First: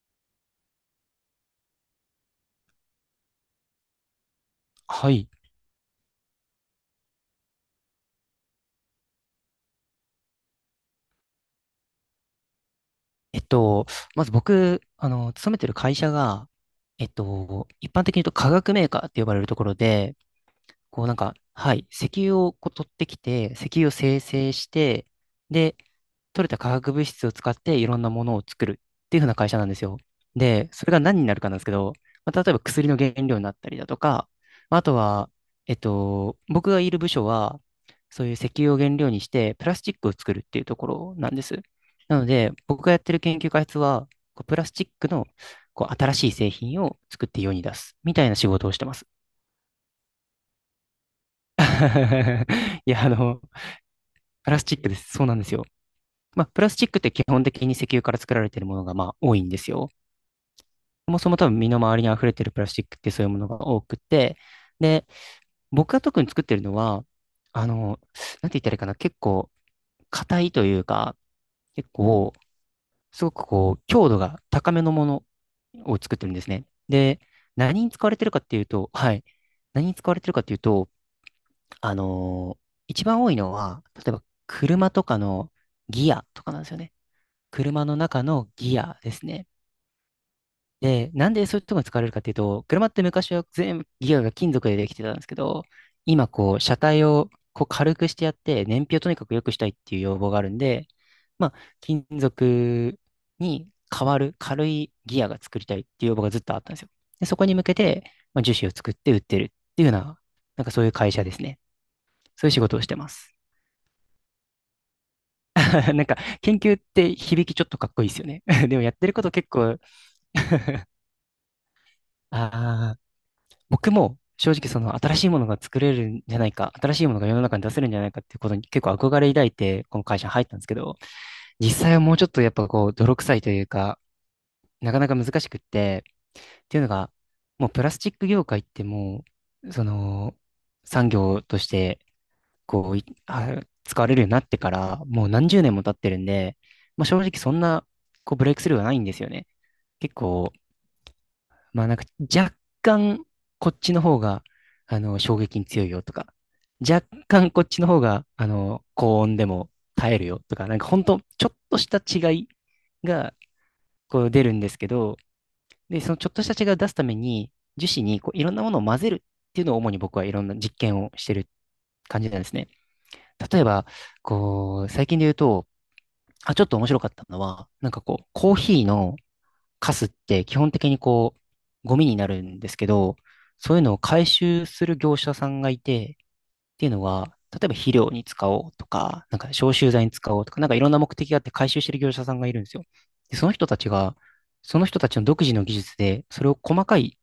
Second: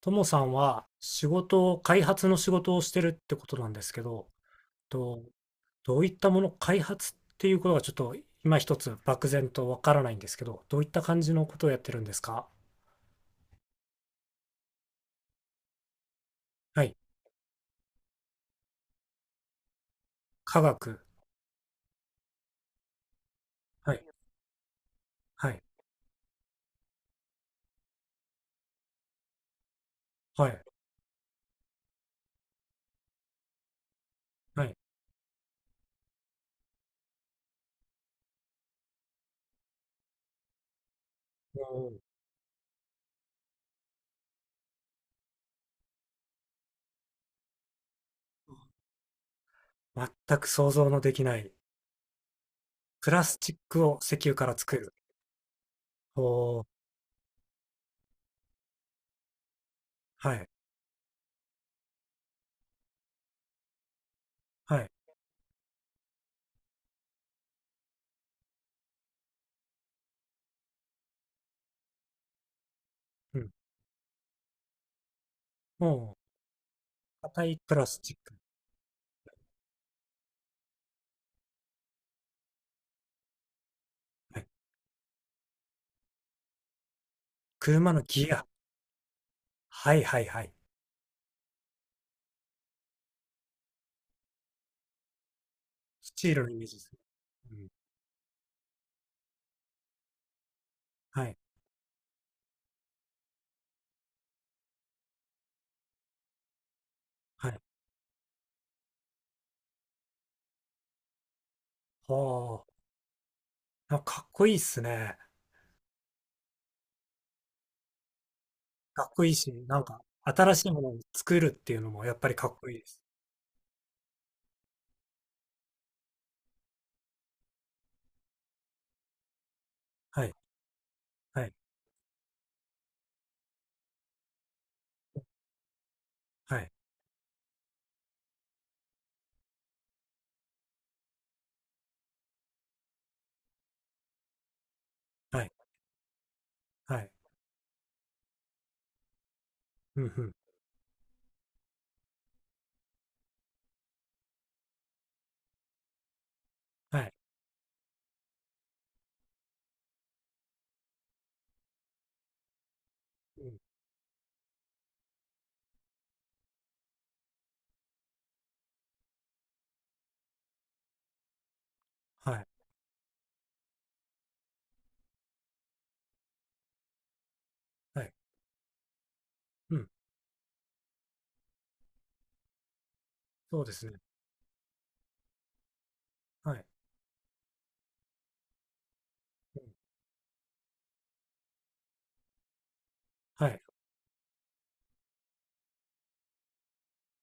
ともさんは仕事を、開発の仕事をしてるってことなんですけど、はと、い。どういったもの、開発っていうことがちょっと今一つ漠然とわからないんですけど、どういった感じのことをやってるんですか？えっと、まず僕、勤めてる会社が、はい。一般的に言うと化学メーカーって呼ばれるところで、科学。こうなんか、はい、石油をこう取ってきて、石油をはい。精製して、はい。で、取れた化学物質を使っていろんなものを作るっていう風な会社なんですよ。はい。で、それが何になるかなんですけど、まあ、例えば薬の原料になったりだとか、はい。まああとは、僕がいる部署は、そういう石油を原料にしてプラスチックを作るっていうところなんでおす。ー。なので、僕がやってる研究開発は、こうプラスチックのこう新しい製品を作って世に出すみたいな仕事をしてます。全く想像のできない。いや、プラスチックを石油かプらラスチ作ックる。です。そうなんですよ。おまあ、プー。ラスチックって基本的に石油から作られているものがまあ多いんですよ。はい。そもそも多分身の回りに溢れているプラスチックってそういうものが多くて、はい。で、僕が特に作ってるのは、あの、なんて言ったらいいかな、結構硬いというか、結構、すごうくん。こう、強度が高めのものを作もってるんですね。で、う、硬いプ何ラにス使わチッれてるク。かっていうと、はい。何に使われてるかっていうと、あのー一番多いのは、例えばはい。車とかのギアとかなんですよね。車車のの中ギア。のギアですね。はいはいはい。で、なんでそういうところに使われるかっていうと、車って昔は全部ギアが金属でできてたんですけど、ス今チールのこイう、メージ車ですね。体をうこうん。軽くしてやって、燃費をとにかく良くしたいっていう要望があるんで、はい。まあ、金属に変わる軽いギアが作りたいっていう要望がずっとあったんですよ。で、そこはにい。向けて、まあ、樹脂を作って売ってるっていうような、なんかそういう会社ですね。そういう仕は事をしてます。あ、なんかかっこいいっすね。なんか、研究って響きちょっとかっこいいですよね。でもやっかてっるここいとい結し、な構、んか新しいものを作るっていうのもやっぱりかっこいいであす。僕も正直その新しいものが作れるんじゃないか、新しいものが世の中に出せるんじゃないかっていうことに結構憧れ抱いて、この会は社にい、入ったんですけど、はい、実際はもうちょっとやっぱこう、泥臭いというか、なかなか難しくって、はっい、ていうのが、もうプラスチック業界ってもう、その、産業として、こうい、あ使われるようになってから、もうは何い、十年も経ってるんで、はまあ、い、正直そんな、こう、ブレイクスルーはないんですよね。うん、う結ん、構、まあなんか若干こっちの方が、衝撃に強いよとか、は若い、干こっちの方が、高温でも耐えるよとか、なんか本当ちょっとした違いがうん、こう出るんですけど、で、そのちょっとした違いを出すために、樹脂にこういろんなものを混ぜるっていうのを主に僕はいろんな実験をしてる感じはなんでい、すね。例えば、こう、最近で言うと、あ、ちょっと面白かったのは、なんかはい、こう、コーヒーのうん、カスって基本的にこう、ゴミになるんですけど、そうでそういうすのをね。回収する業者さんがいて、はい、っていうのは、例えば肥料に使おうとか、なんかうん、消臭剤に使おうとか、なんかいろんな目的があって回収してる業者さんがいるんですよ。で、そはのい、人たちが、その人たちの独自の技術で、それを細かい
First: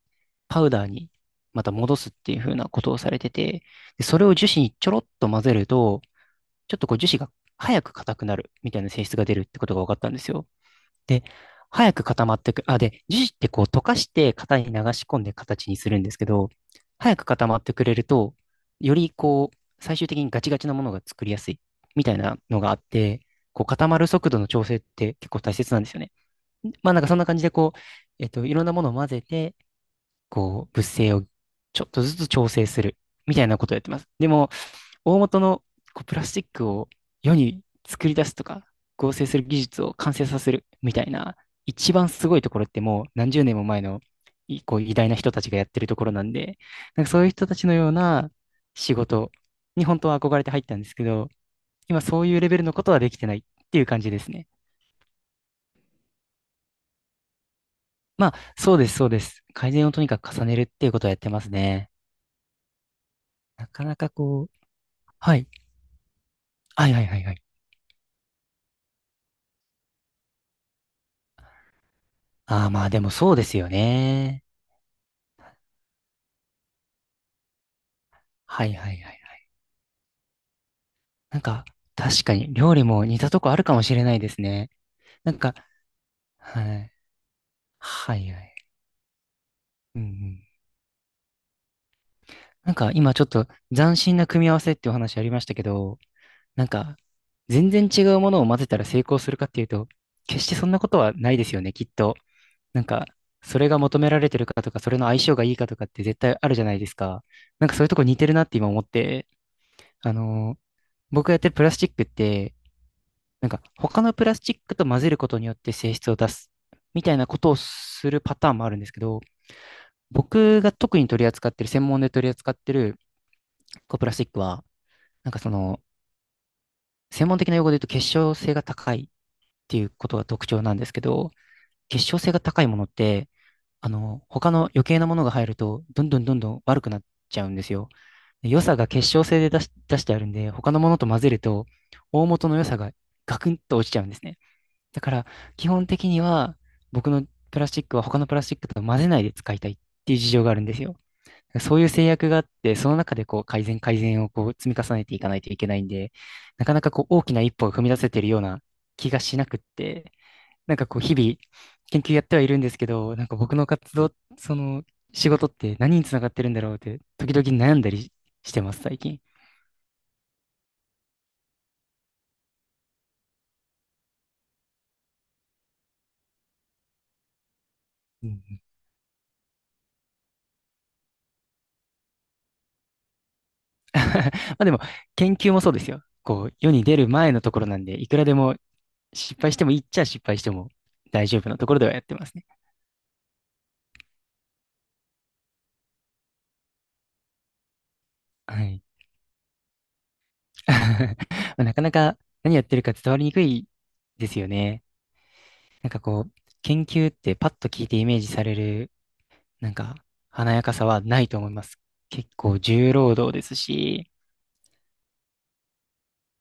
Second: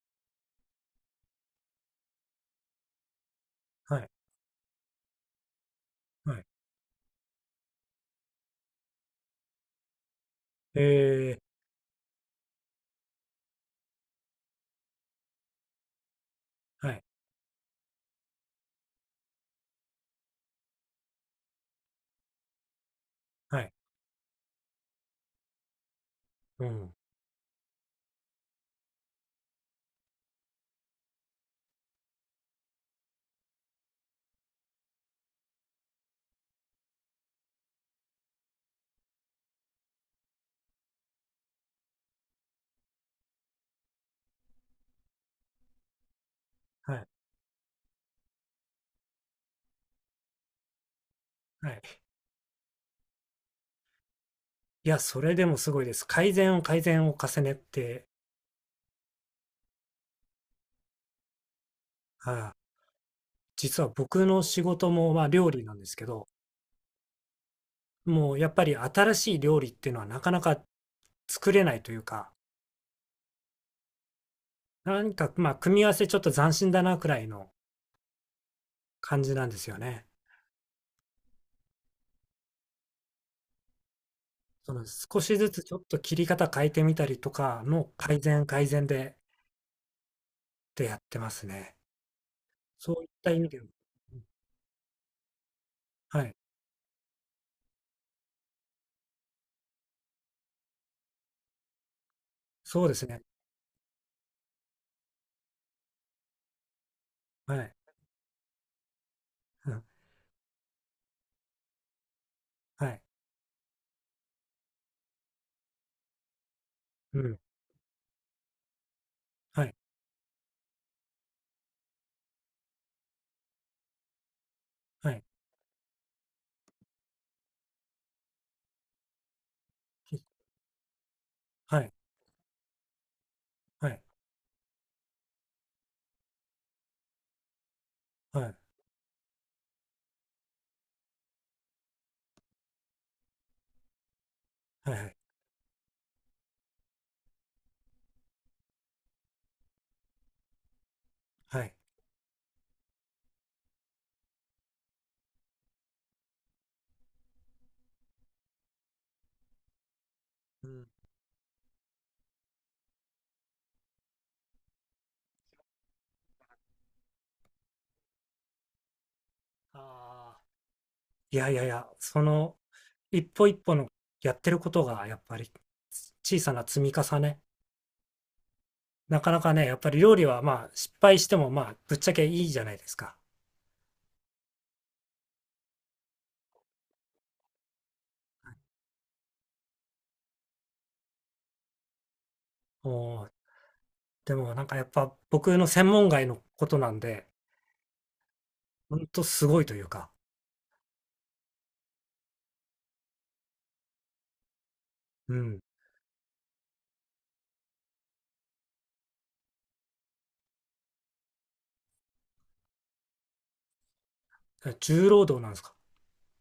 パウダーにまた戻すっていう風なことをされてて、はで、い、それを樹脂にちょろっと混ぜると、はい、ちょっとこう樹脂が早く硬くなるみたいな性質が出るってことが分かったんですよ。で、え早く固まってく。あ、で、樹脂ってこう溶かして型に流し込んで形にするんですけど、はい、早く固まってくれると、よりこう、最終的にガチガチなものが作りやすいみたいなのがあって、はこうい、固まる速度の調整って結構大切なんですよね。うまあん、なんかそんな感じでこう、いろんなものを混ぜて、こう、物性をちょっとずつ調整するみたいなことをやってます。でも、大元のこうプラスチックを世に作り出すとか、合成する技術を完成させるみたいな、一番すごいところってもう何十年も前のいこう偉大な人たちがやってるところなんで、はなんい、かそういう人たちのような仕事に本当は憧れて入ったんですけど、はい。今そういうレベルのことはできてないっていう感じですね。いや、それでもすごいです。改善を改善を重ねて、まあ、そうです、そうです。改善をとにかく重ねるっていうことをやってますね。ああ、な実かはなか僕のこう、仕事もまあはい。料理なんですけど、はいはいはいはい。もうやっぱり新しい料理っていうのはなかなか作れないというか、ああ、まあでもそうですよね。なんか、まあ、組み合わせちょっと斬新だなくらいのはいはいはい。感じなんですよね。なんか、確かに料理も似たとこあるかもしれないですね。その少なしんずか、つちょっと切り方は変えてい。みたりとかのは改いは善い。改善で、うんうん。でやってますね。なんかそういっ今ちょった意と味で、うん、斬新な組み合わせってお話ありましたけど、はい、なんか、全然違うものを混ぜたら成功するかっていうと、決してそんなことはないですよね、きっと。なそんうですか、ね。それが求められてるかとか、それの相性がいいかとかって絶対あるじゃないですか。はなんい、かそういうとこ似てるなって今思って、うん、あのー僕がやってるプラスチックって、はい、なんか他のプラスチックと混ぜることによって性質を出すみたいうなこん、とをするパターンもあるんですけど、はい、僕が特に取り扱ってる、専門で取り扱ってるこうプラスチックは、はい、なんかその、専門的な用語で言うと結晶性が高いっていうこときが特徴なんですけど、はい、結晶性が高いものって、はい、他の余計なものが入ると、どんどんどんどん悪くなっちゃうんですよ。はでい、良さが結晶性で出してあるんで、他のものと混ぜると、大元の良さがガクンと落ちちゃうんですね。はだいはかい、ら、基本的には、僕のプラスチックは他のプラスチックと混ぜないで使いたいっていう事情があるんですよ。はい。そういう制約があって、その中でこう改善改善をこう積み重ねていかないといけないんで、なかなかこう大きな一歩を踏み出せてるような気がしなくって、うなんん、かこう日々研究やってはいるんですけど、なんか僕の活動、その仕事って何につながってるんだろうって時々悩んだりしてます、最近。ああ、いやいやいや、一歩一歩のやってることがやっぱり、小さな積み重ね。うん なかなかね、やっぱり料理はまあ失敗してもまあぶっちゃけいいじゃないですか。まあでも研究もそうですよ。こう世に出る前のところなんで、いくらでも失敗してもいいっちゃ失敗しても大丈夫なところではやってますね。おー。でもなんかやっぱ僕の専門外のことなんで、はい。ほんとすごいというか、まあなかなか何やってるか伝わりにくいですよね。うん。なんかこう、研究ってパッと聞いてイメージされる、なんか華やかさはないと思います。結構重労働ですし、重労働なんですか？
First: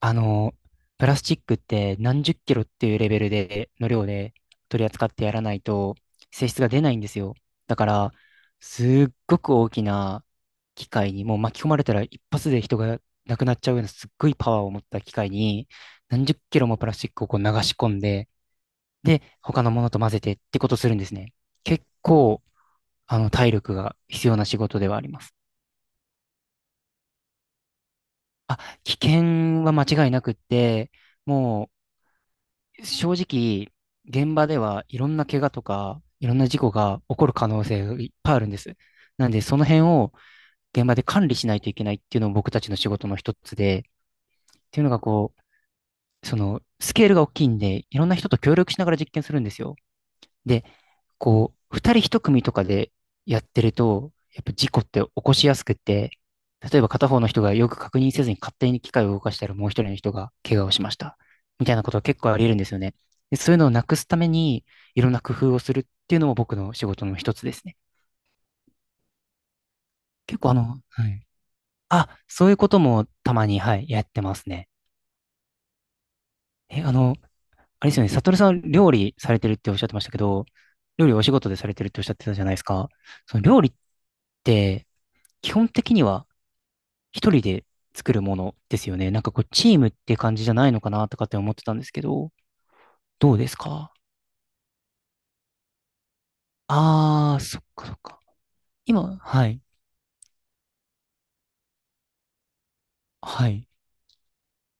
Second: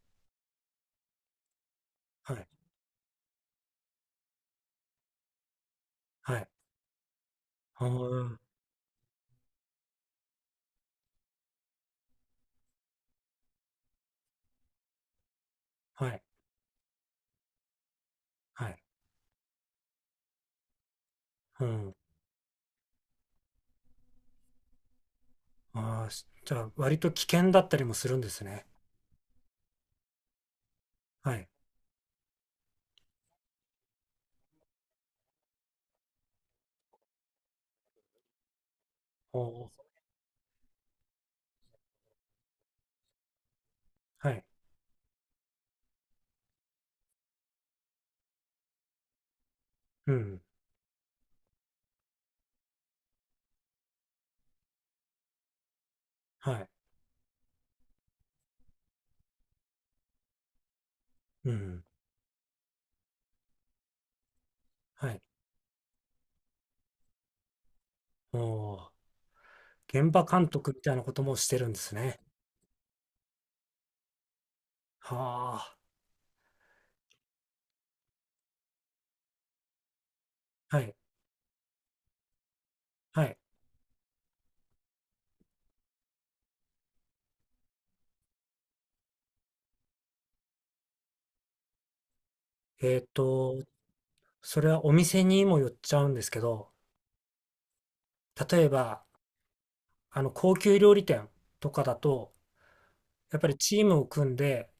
あの、プラスチックって何は十い。キロっていうレベルで、の量で取り扱ってやらないとはい。性質が出ないんですよ。だあから、ー。すっごく大きな機械に、もう巻き込まれたら一発で人が亡くなっちゃうようなすっごいパワーを持った機械に、はい。何十キロもプラスチックをこう流し込んで、はい。で、他のものと混ぜてってことするんですね。う結ん。構、体力が必要な仕事ではあります。ああ、じゃあ割と危険だったりもするんですあ、ね。危険は間違いなくって、はい。もう、正直、現場ではいろんな怪我とか、いろんな事故が起こる可能性がいっぱいあるんです。なんおで、そのー。辺を現場で管理しないといけないっていうのも僕たちの仕事の一つで、っはい。ていうのがこう、その、スケールが大きいんで、いろんな人と協力しながら実験するんですよ。うん。で、こう、二人一組とかでやってると、やっぱ事故って起こしやすくって、はい。例えば片方の人がよく確認せずに勝手に機械を動かしたらもう一人の人が怪我をしました。うみたいなん。ことは結構あり得るんですよね。で、そういうのをなくすために、いはろんい。な工夫をするっていうのも僕の仕事の一つですね。おー。現場結監構督みたいなはことい。もしてるんですあ、ね。そういうこともたまに、はい、やってますね。はあ。え、あれですよね、サトルさん料理されてるっておっしゃってましたけど、はい。料理お仕事でされてるっておっしゃってたじゃないですか。はい。その料理って、基本的には一人で作るものですよね。なんかこう、チームって感じじゃないのかなとかって思ってたんですけど、えっどうですと、か？それはお店にもよっちゃうんですけど、ああー、そっかそっか。例えば、今、はい、高級料理店とかだと、やっぱはりい。チームを組んで、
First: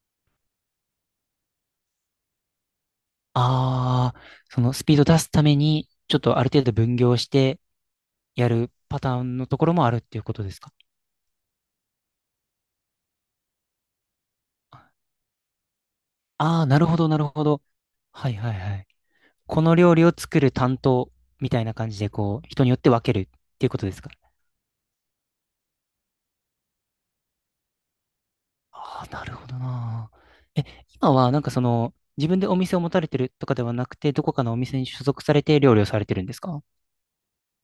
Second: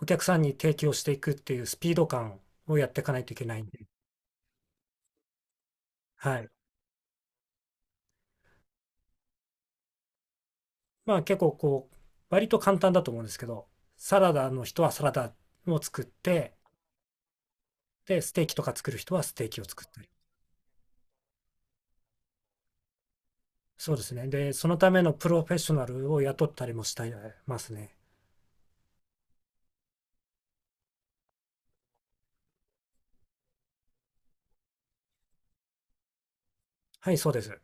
お客さんに提供していくっていうスピード感をやっていかないといけないんで、ああ、そのスピード出すために、ちょっはとあい。る程度分業してやるパターンのところもあるっていうことですか？まあ結構こう、割と簡単だと思うんですけど、サラダの人はサラダを作って、ああー、なるほど、なるほど。で、はスいテーはキいとかはい。作る人はステーこキをの作っ料た理り。を作る担当みたいな感じで、こう、人によって分けるっていうことでそうすでか？すね。で、そのためのプロフェッショナルを雇ったりもしてますね。ああ、なるほどな。え、今はなんかその、自分でお店を持たれてるとかではなくて、どこかのお店に所属されて料理をされてるんですか？はい、そうです。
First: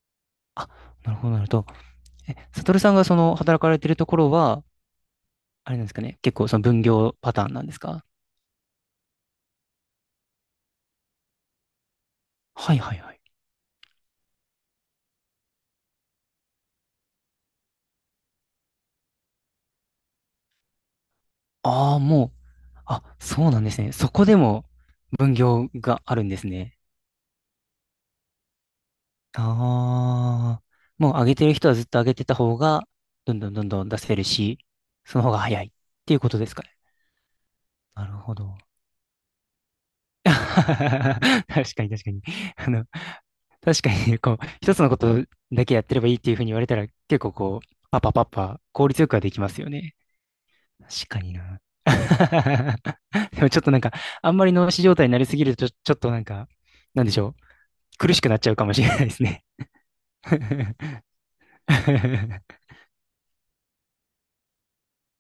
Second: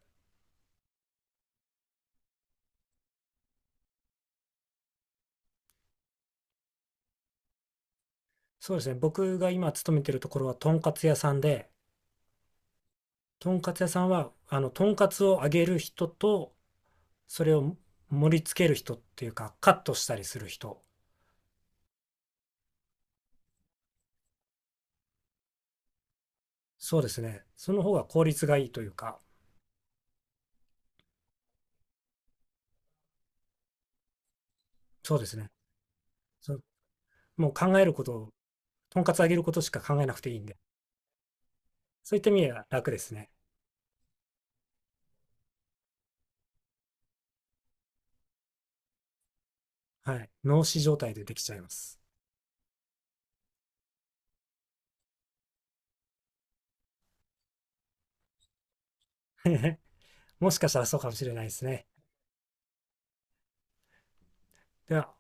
あ、なるほど、なるほど。え、サトルさんがその、働かれてるところは、あれなんですかね、結構その分業パターンなんですか？そうですね。僕が今勤めてるところは、とんかつ屋さんで、はいはいはい。とんかつ屋さんは、とんかつを揚げる人と、それを盛り付ける人っていうか、カットしたりする人。ああ、もう、あ、そうなんですね。そこでも分業があるんですね。そうですね。その方が効率がいいというか、ああ、もう上げてる人はずっと上げてた方が、どんどんどんどん出せるし、そうそので方すがね。早いっていうことですそかね。もう考えるこなるとほを、ど。とんかつ揚げることしか考えなく ていいんで、確かに確かそういっに。た意味ではあの、楽ですね。確かに、こう、一つのことだけやってればいいっていうふうに言われたら、結構こう、パパパパ、効率よくはできますよね。はい。脳死状確態かでにできちゃいな。ます。でもちょっとなんか、あんまり脳死状態になりすぎると、ちょっとなんか、なんでしょう。苦しくなっちゃうかもしれないですね。もしかしたらそう かもしれないですね。では。